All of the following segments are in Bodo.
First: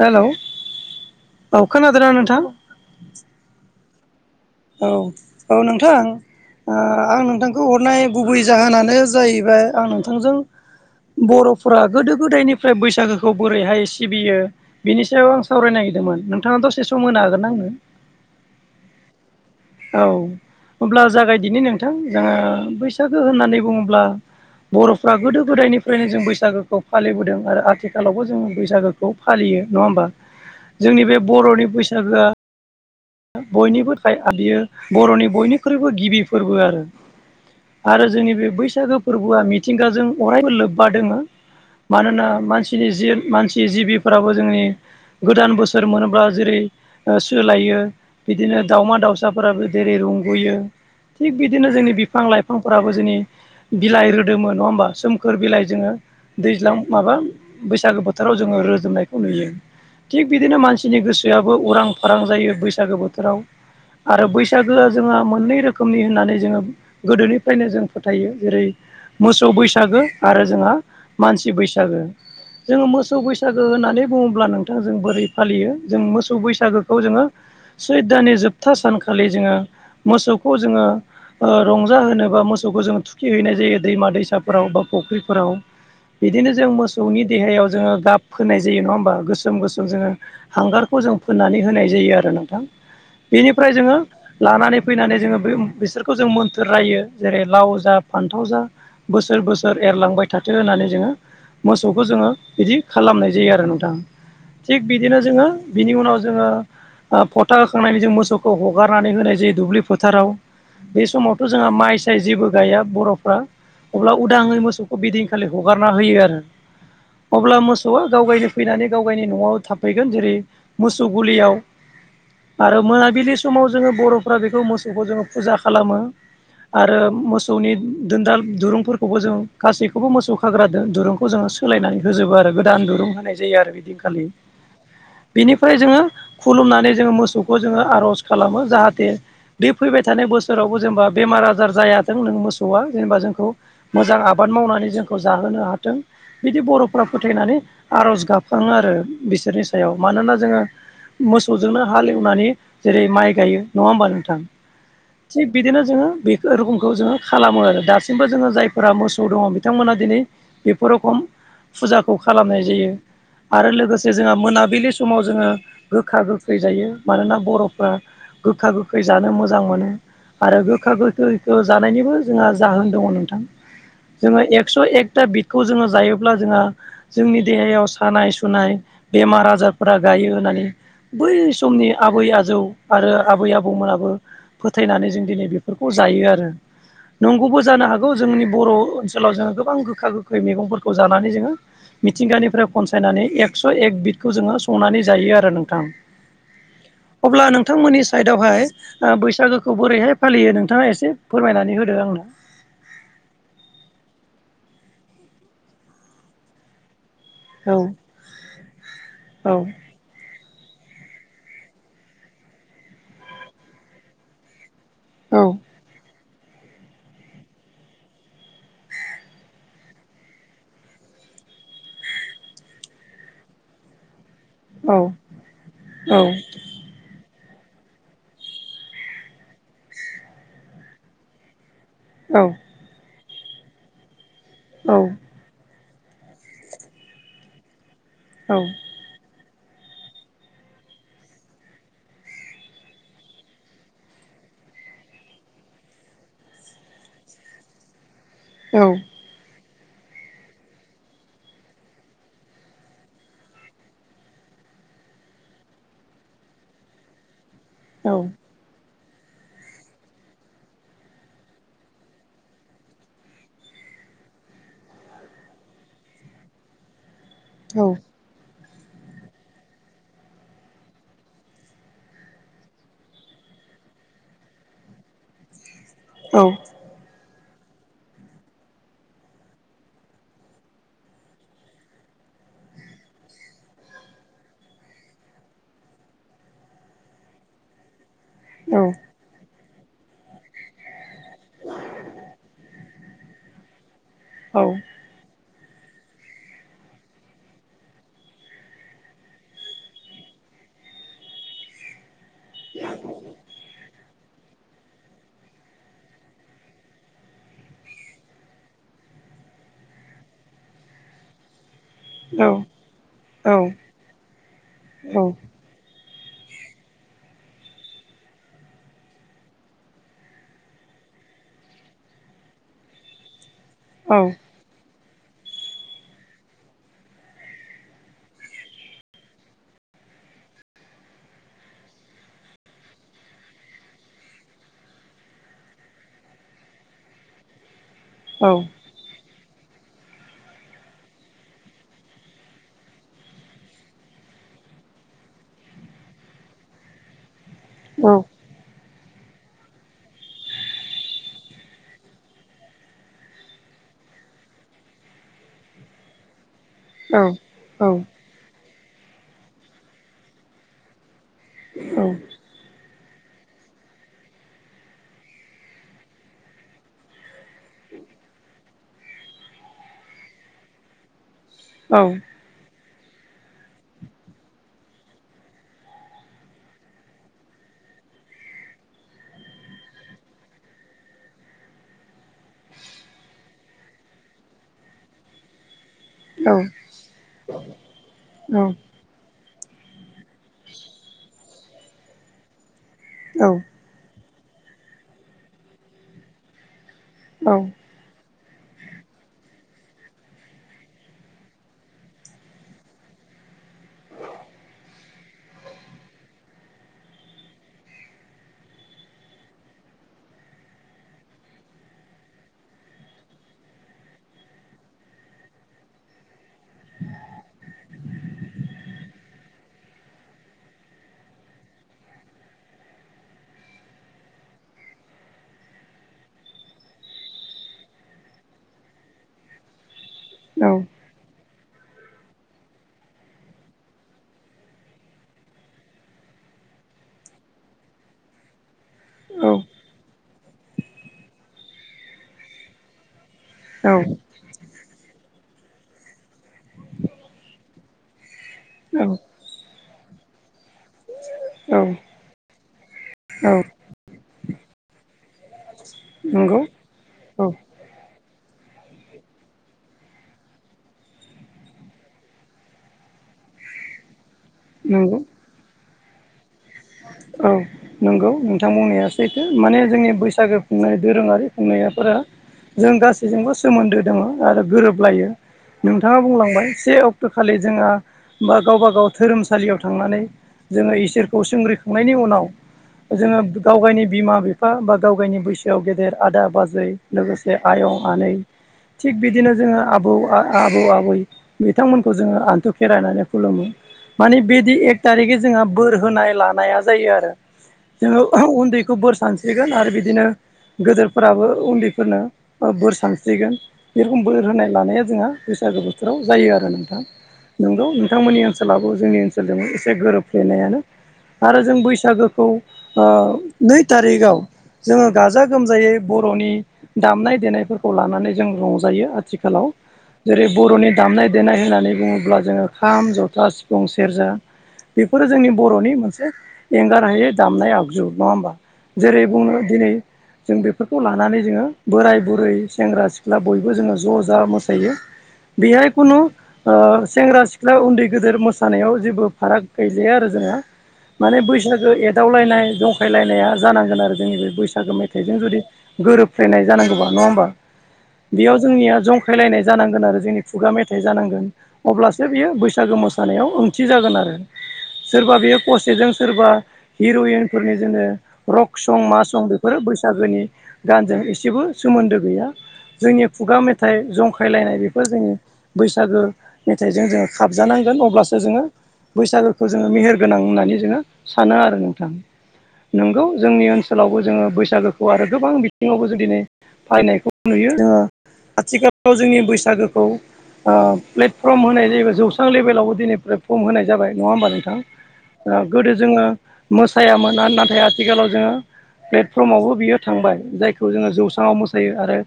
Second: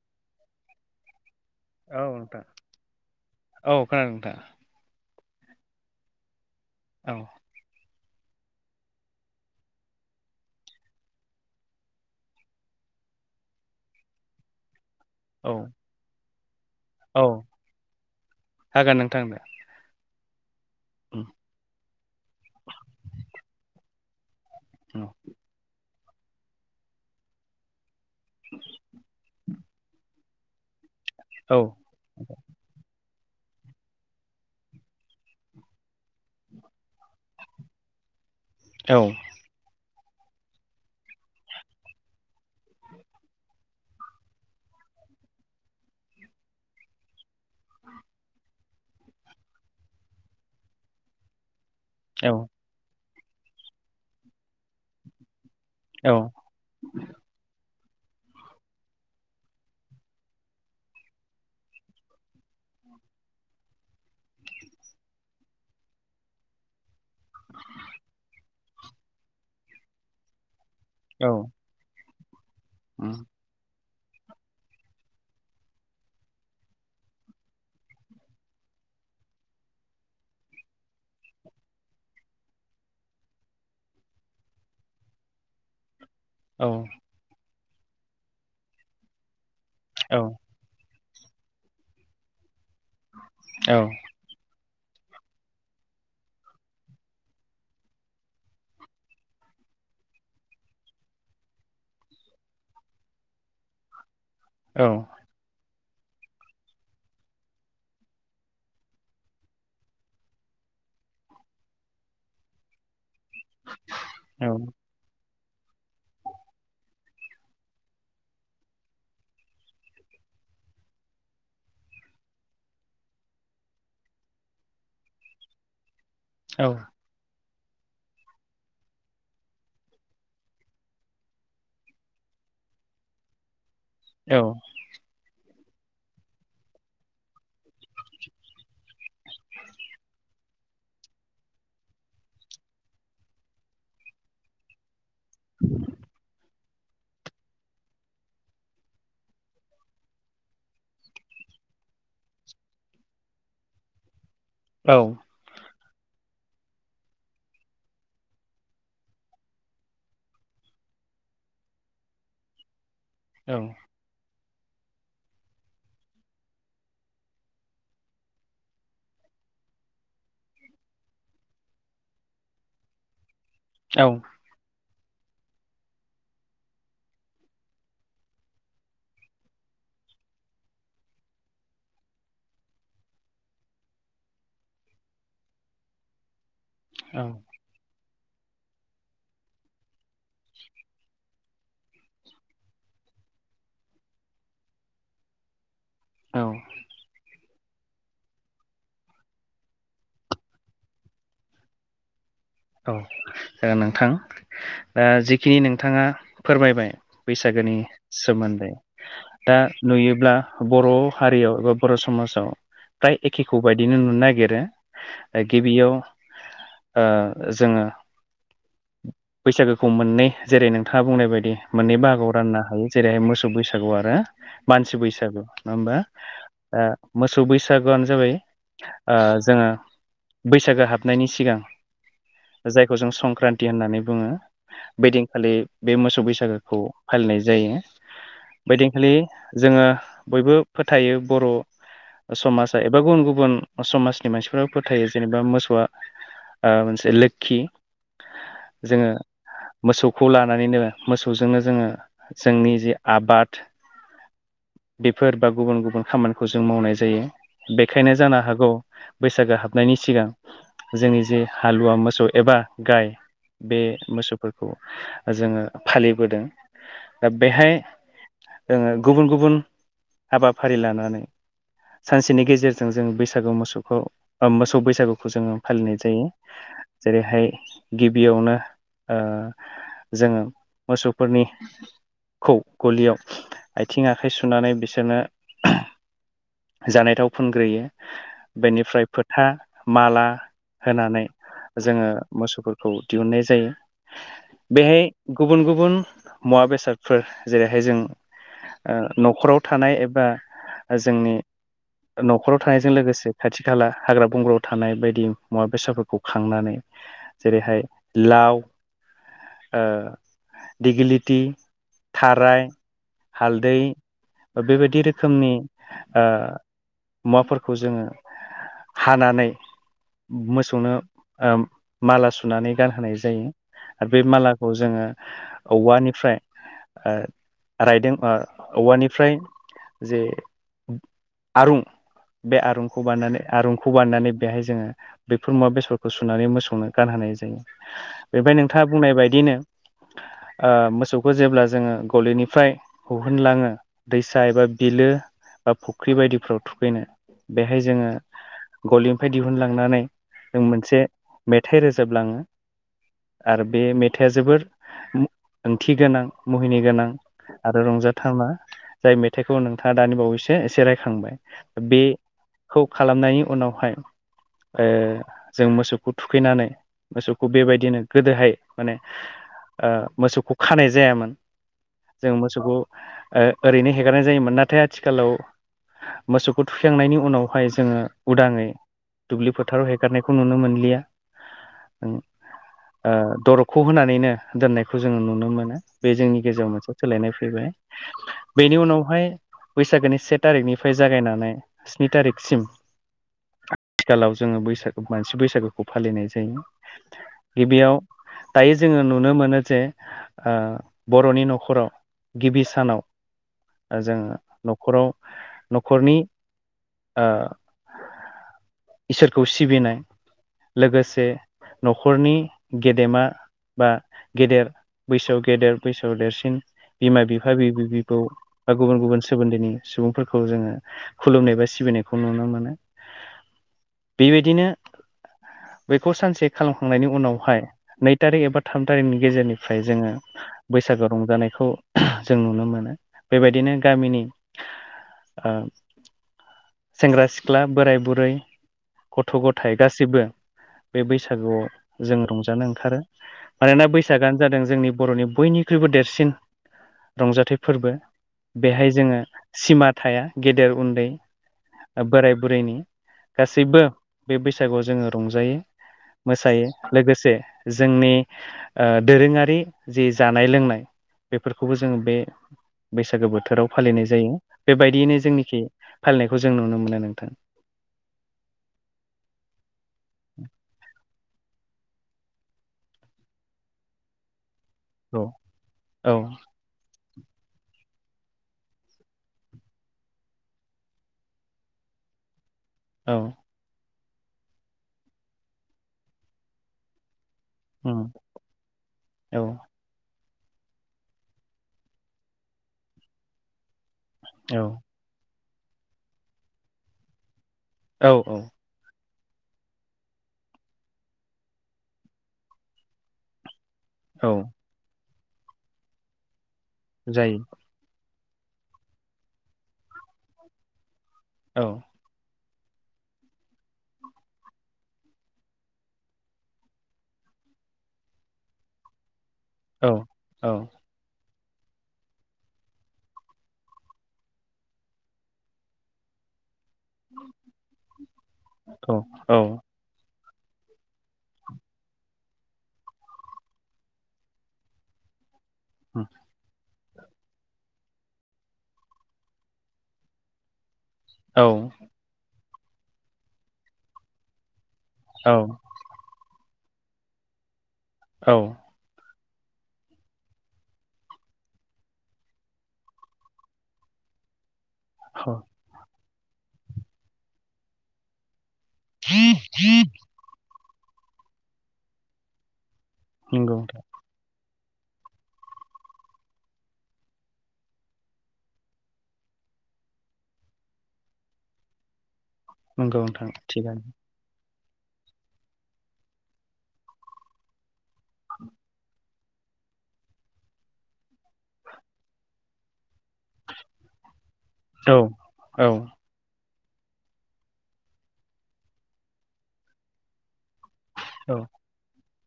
हेलौ। औ नोंथां औ खोनादों नोंथां। औ औ नोंथां आं औ नोंथां बेखौ हरनाय गुबै जाहोनानो जाहैबाय आं नोंथांजों बर'फोरा गोदो गोदायनिफ्राय बैसागोखौ बोरैहाय सिबियो बिनि सायाव आं औ सावरायनो नागिरदोंमोन नोंथाङा दसे सम औ होनो हागोन आंनो हागोन नोंथां। औ हब्ला उम जागायदिनि नोंथां जोङो बैसागो होननानै बुङोब्ला औ बर'फ्रा गोदो गोदायनिफ्रायनो जों बैसागोखौ फालिबोदों आरो आथिखाल आखालावबो जोङो बैसागोखौ फालियो नङा होमबा जोंनि बे औ बर'नि बैसागोआ बयनिबो बियो बर'नि बयनिख्रुइबो गिबि फोरबो आरो। आरो जोंनि बे बैसागो औ फोरबोआ मिथिंगाजों अरायबो लोब्बा दोङो मानोना मानसिनि जि मानसि जिबिफोराबो जोंनि गोदान बोसोर मोनोब्ला जेरै सोलायो बिदिनो दाउमा दाउसाफोराबो जेरै रंग'यो थिग बिदिनो जोंनि बिफां औ लाइफां फोराबो जोंनि बिलाइ रोदोममोन नङा होमबा सोमखोर बिलाइ जोङो औ दैज्लां माबा बैसागो बोथोराव जोङो रोजोबनायखौ नुयो थिग बिदिनो मानसिनि गोसोआबो उरां फारां जायो बैसागो बोथोराव आरो बैसागोआ जोङो मोननै रोखोमनि होननानै जोङो गोदोनिफ्रायनो जों फोथायो जेरै मोसौ बैसागो आरो जोंहा औ मानसि बैसागु जोङो उम मोसौ बै बैसागो होननानै बुङोब्ला नोंथां जों बोरै फालियो जों मोसौ बैसागोखौ जोङो सैदानि जोबथा सानखालि जोङो मोसौखौ जोङो रंजा होनोबा मोसौखौ जोङ थुखिहैनाय जायो दैमा दैसाफोराव बा फुख्रिफोराव बिदिनो जों औ मोसौनि देहायाव जोङो गाब होनाय जायो नङा होमबा गोसोम गोसोम जोङो औ हांगारखौ जों फोननानै होनाय जायो आरो नोंथां बेनिफ्राय औ जोङो लानानै फैनानै जोङो बे बिसोरखौ जों मोन्थोर रायो जेरै लाव जा फान्थाव जा बोसोर बोसोर एरलांबाय थाथों होननानै जोङो मोसौखौ जोङो बिदि खालामनाय जायो आरो नोंथां। औ थिग बिदिनो जोङो बिनि उनाव जोङो खुथा होखांनायनि जों मोसौखौ हगारनानै होनाय जायो दुब्लि फोथाराव बे समावथ' जोंहा माइ साय जेबो गया बर'फ्रा अब्ला उदाङै औ औ मोसौ बिदिंखालि हगारना होयो आरो। अब्ला मोसौआ गाव गायनो फैनानै गाव गायनि न'आव थाफैगोन जेरै मोसौ गलियाव आरो मोनाबिलि समाव जोङो बर'फ्रा बेखौ मोसौखौ जोङो फुजा खालामो आरो। औ मोसौनि दोनदाल दुरुंफोरखौबो जों गासैखौबो मोसौ खाग्रा दुरुं खौ जोङो सोलायनानै होजोबो आरो गोदान दुरुं होनाय जायो आरो बिदि औ औ बेनिफ्राय जोङो खुलुमनानै जो मस थौखौ जोङो आर'ज खालामो जाहाथे बे फैबाय थानाय बोसोरावबो जेनेबा बेमार आजार जायाथों नों मोसौआ जेनेबा जोंखौ मोजां आबाद मावनानै जोंखौ जाहोनो हाथों बिदि बर'फ्रा फोथायनानै आर'ज गाबखाङो आरो बिसोरनि सायाव मानोना जोङो मोसौजोंनो हालेवनानै जेरै माइ गायो नङा होमबा नोंथां? औ थिग बिदिनो जोङो बेखौ रोखोमखौ जोङो खालामो आरो दासिमबो जोङो जायफोरा मोसौ दङ बिथांमोना दिनै बेफोर रखम फुजाखौ खालामनाय जायो। आरो लोगोसे जोंहा मोनाबिलि समाव जोङो गोखा गो खै जायो मानोना बर'फ्रा गोखा गोखै जानो मोजां मोनो। आरो गोखा गोखैखौ जानायनिबो जोंहा जाहोन दङो नोंथां। औ जोङो एक्स' एकथा बिदखौ जोङो जायोब्ला जोंहा। जोंनि देहायाव सानाय सुनाय बेमार आजारफोरा गायो होननानै बै समनि आबै आजौ आरो आबै आबौमोनाबो फोथायनानै जों दिनै बेफोरखौ जायो आरो। नंगौबो जानो हागौ जोंनि बर' ओनसोलाव जोङो गोबां गोखा गोखै मेगंफोरखौ जानानै जोङो मिथिंगानिफ्राय खनसायनानै एक्स' एक बिदखौ जोङो संनानै जायो आरो नोंथां। औ अब्ला नोंथांमोननि साइडआवहाय ओ बैसागुखौ बोरैहाय फालियो नोंथाङा एसे फोरमायनानै होदो आंनो। औ नोंथां ओ जिखिनि नोंथांङा फोरमायबाय बैसागुनि औ सोमोन्दै औ दा नुयोब्ला बर' हारियाव एबा बर' समाजाव फ्राय एखेखौ बदिनो नुनो नागिरो औ गिबियाव ओ जोङो [inaudible] बैसागुखौ मोननै जेरै नोंथांङा बुंनाय बायदि मोननै बाहागोआव राननो हायो जेरै- मोसौ बैसागु आरो मानसि औ बैसागु नङा होमबा? औ ओ मोसौ बैसागुआनो जाबाय ओ जोङो बैसागु हाबनायनि सिगां औ जायखौ जों संक्रान्ति होननानै बुङो बिदिन खालि बे मोसौ बैसागुखौ फालिनाय जायो। बैदिनखालि जोङो बयबो फोथायो बर' समाजा एबा गुबुन गुबुन समाजनि मानसिफोरा फोथायो जेनेबा मोसौआ मोनसे लोकखि जोङो मोसौखौ लानानैनो मोसौजोंनो जोङो जोंनि जि आबाद बेफोर बा गुबुन गुबुन खामानिखौ जों मावनाय जायो। बेखायनो जानो हागौ बैसागु हाबनायनि सिगां जोंनि जे हालुवा मोसौ एबा गाइ बे मोसौफोरखौ जोङो फालिबोदों दा बेहाय जोङो गुबुन गुबुन हाबाफारि लानानै सानसेनि गेजेरजों जोङो बैसागु मोसौखौ ओ मोसौ बैसागुखौ जोङो फालिनाय जायो। औ जेरैहाय गिबियावनो ओ जोङो मोसौफोरनि खौ गलियाव आथिं आखाइ सुनानै बिसोरनो जानायथाव फुनग्रोयो बेनिफ्राय फोथा माला होनानै जोङो मोसौफोरखौ दिहुननाय जायो। बेहाय गुबुन गुबुन मुवा बेसादफोर जेरैहाय जों ओ न'खराव थानाय एबा जोंनि न'खराव थानायजों लोगोसे खाथि खाला हाग्रा बंग्रायाव थानाय बायदि मुवा बेसाद- खौ खांनानै जेरैहाय लाव दिगिलिटि थाराय हालदै बेबायदि रोखोमनि मुवाफोरखौ जोङो हानानै मोसौनो माला सुनानै गानहोनाय जायो आरो बे माला खौ जोङो औवानिफ्राय ओ रायदों ओ औवानिफ्राय जे आरुं बे आरुंखौ बानायनानै आरुंखौ बानायनानै बेहाय जोङो बेफोर मुआबेसाद सुनानै मोसौनो गानहोनाय जायो बेनिफ्राय नोंथाङा बुंनाय बयदिनो मोसौखौ जेब्ला जोङो गलिनिफ्राय हहुनलाङो दैसा एबा बिलो बा फुख्रि बायदिफ्राव थुखैनो बेहाय जोङो गलिनिफ्राय दिहुनलांनानै जों मोन से मेथाइ रोजाबलाङो आरो बे मेथाया जोबोर ओंथि गोनां मुहिनि गोनां आरो रंजा नोंथां मा जाय मेथाइखौ नोंथाङा दानि बावैसो एसे रायखांबाय बे खौ खालामनायनि उनावहाय जों मोसौखौ थुखैनानै मोसौखौ बेबायदिनो गोदोहाय माने मोसौखौ खानाय जायामोन औ जों मोसौखौ ओरैनो हेगारनाय जायोमोन नाथाय आथिखालाव मोसौखौ थुखांनायनि उनावहाय जोङो उदाङै दुब्लि फोथाराव हेगारनाय खौ नुनो मोनलिया दरकखौ होनानैनो दोननायखौ जोङो नुनो मोनो बे जोंनि गेजेराव मोनसे सोलायनाय फैबाय बेनि उनावहाय बैसागोनि सेट थारिकनिफ्राय जागायनानै स्नि तारिकसिम औ आथिखालाव जोङो बैसागो मानसि बैसागोखौ फालिनाय जायो औ औ गिबियाव दायो जोङो नुनो मोनो जे बर'नि न'खराव गिबि सानाव जोंङ न'खराव न'खरनि इसोरखौ सिबिनाय लोगोसे नखरनि गेदेमा बा गेदेर बैसोआव गेदेर बैसोआव देरसिन बिमा बिफा बिबै बिबौ बा गुबुन गुबुन सोमोन्दोनि सुबुंफोरखौ जोङो खुलुमनाय बा सिबिनायखौ नुनो मोनो बेबायदिनो बेखौ सानसे खालामखांनायनि उनावहाय नै थारिख एबा थाम थारिखनि गेजेरनिफ्राय जोङो बैसाग रंजानायखौ जों नुनो मोनो बेबायदिनो गामिनि सेंग्रा सिख्ला बोराय बुरै गथ' औ गथायाइ गासिबो बे बैसागुआव जों रंजानो ओंखारो मानोना बैसागआानो जादों जोंनि बर'नि बयनिख्रुइबो देरसिन रंजाथाइ फोरबो बेहाय जोङो सिमा थाया गेदेर उन्दै बोराय बुरैनि गासैबो बे बैसागुआव जोङो रंजायो नंगौ मोसायो लोगोसे औ जोंनि दोरोङारि जि जानाय लोंनाय बेफोरखौबो जोङो बे बैसागो बोथोराव फालिनाय जायो बेबायदियैनो नंगौ जोंनिखि फालिनायखौ जों नुनो मोनो नोंथां औ नंगौ नोंथां बुंनायासैथो माने जोंनि बैसागो खुंनाय दोरोङारि खुंनायाफोरा जों गासैजोंबो सोमोन्दो दङ आरो औ गोरोबलायो नोंथाङा औ बुंलांबाय से अक् सक्त' खालि जोंहा बा गावबाागाव धोरोमसालियाव थांनानै जोङो इसोरखौ संग्रि नायनि उनाव जोङो गावगायनि बिमा बिफा बा गावगायनि बैसोआव गेदेर आदा बाजै लोगोसे उम आयं आनै थिग औ बिदिनो जोङो आबौ आ आबौ आबै बिथांमोनखौ जोङो आन्थु खेरायनानै खुलुमो मानि औ बिदि एक थारिकै जोंहा बोर होनाय लानाया जायो आरो औ जोङो औ उन्दैखौ बोर सान स्रिगोन आरो बिदिनो गोदोरफोराबो उन्दैफोरनो बोर सानस्रिगोन बे रखम औ बोर होनाय लानाया जोंहा बैसागो बोथोराव जायो आरो नोंथां जायो औ नोंथांमोननि ओनसोलाबो जोंनि ओनसोलजों एसे गोरोबफ्लेनायानो आरो औ जों बैसागोखौ ओ नै तारिगआव जोङो गाजा गोमजायै बरनि दामनाय देनायफोरखौ लानानै जों रंजायो आरो आथिखालाव औ जेरै औ बरनि दामनाय देनाय होननानै बुङोब्ला जोङो खाम जथा सिफुं सेरजा बेफोरो जोंनि बरनि मोनसे से एंगारहायै दामनाय आगजु नङा होमबा औ जेरै बुंनो दिनै जों बेफोरखौ लानानै जोङो बोराय बुरै सेंग्रा सिख्ला बयबो जोङो ज जा मोसायो। बिहाय कुनु ओ सेंग्रा सिख्ला उन्दै गेदेर मोसानायाव जेबो फाराग गैलिया आरो जोंहा माने औ बैसागो एदावलायनाय जंखायलायनाया जानांगोन आरो जोंनि बे बैसागो औ मेथाइजों जुदि गोरोबफ्लेनाय जानांगौबा नङा होमबा औ बेयाव जोंनिया जं फैलायनाय जानांगोन आरो जोंनि खुगा मेथाइ जानांगोन। अब्लासो बियो बैसागो मोसानायाव ओंथि जागोन आरो औ सोरबा बेयो पसेजों सोरबा हिरयिनफोरनि जोङो रक सं मा सं बेफोरो बैसागोनि गानजों एसेबो सोमोन्दो गैया। जोंनि नंगौ खुगा नोंथां मेथाइ जंखाय--‌ फैलायनाय बेफोर जोंनि बैसागो मेथाइजों जोङो खाबजानांगोन अब्लासो जोङो बैसागोखौ जोङो मेहेर गोनां होननानै जो जोङो सानो आरो नोंथां नंगौ नोंगौ नोंथां जोंनि थिगानो ओनसोलावबो जोङो बैसागोखौ आरो गोबां बिथिङावबो जुदि नै फालिनायखौ नुयो ओ आथिखालाव औ जोंनि बैसागोखौ ओ प्लेटफ्रम होनाय जायोबा जौस्रां लेभेलावबो दिनै प्लेटफ्रम होनाय जाबाय नङा होमबा नोंथां। औ आ औ गोदो जोङो मोसायामोन नाथाय आथिखालाव जोङो प्लेटफ्रमावबो बियो थांबाय जायखौ खौ जोङो औ जौस्रांआव मोसायो आरो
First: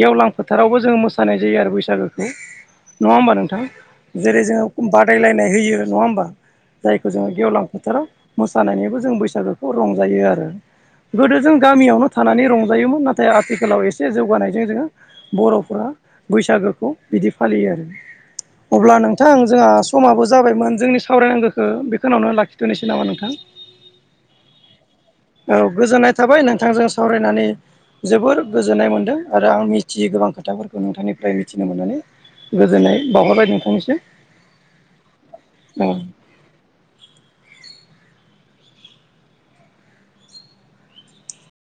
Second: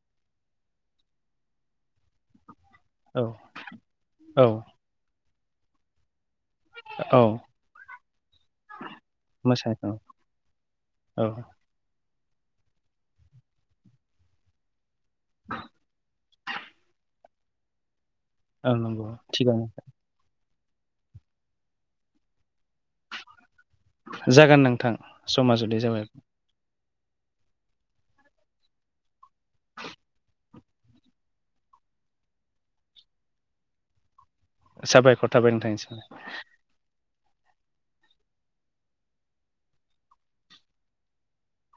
गेवलां फोथारावबो जोङो मोसानाय जायो आरो बैसागोखौ। नङा औ होमबा नोंथां? जेरै औ जोङो बादायलायनाय होयो नङा होमबा जायखौ औ जोङो गेवलां बोथोराव मोसानायनिबो जों बैसागोखौ मोसानो रंजायो आरो औ गोदो जों गामियावनो थानानै रंजायोमोन नाथाय आथिखालाव एसे जौगानायजों जोङो बरफोरा बैसागोखौ बिदि फालियो आरो अब्ला नंगौ नोंथां थिगानो जोंहा समाबो जाबायमोन जोंनि सावरायनांगोखो बेखोनावनो लाखिथनोसै नामा नोंथां। जागोन नोंथां समा औ जुदि जाबाय गोजोननाय थाबाय नोंथांजों सावरायनानै। जोबोर गोजोननाय मोनदों आरो आं मिथियो गोबां खोथाफोरखौ। नोंथांनिफ्राय मिथिनो मोननानै गोजोननाय बावहरबाय नोंथांनिसिम। साबायखर थाबाय औ नोंथांनिसिम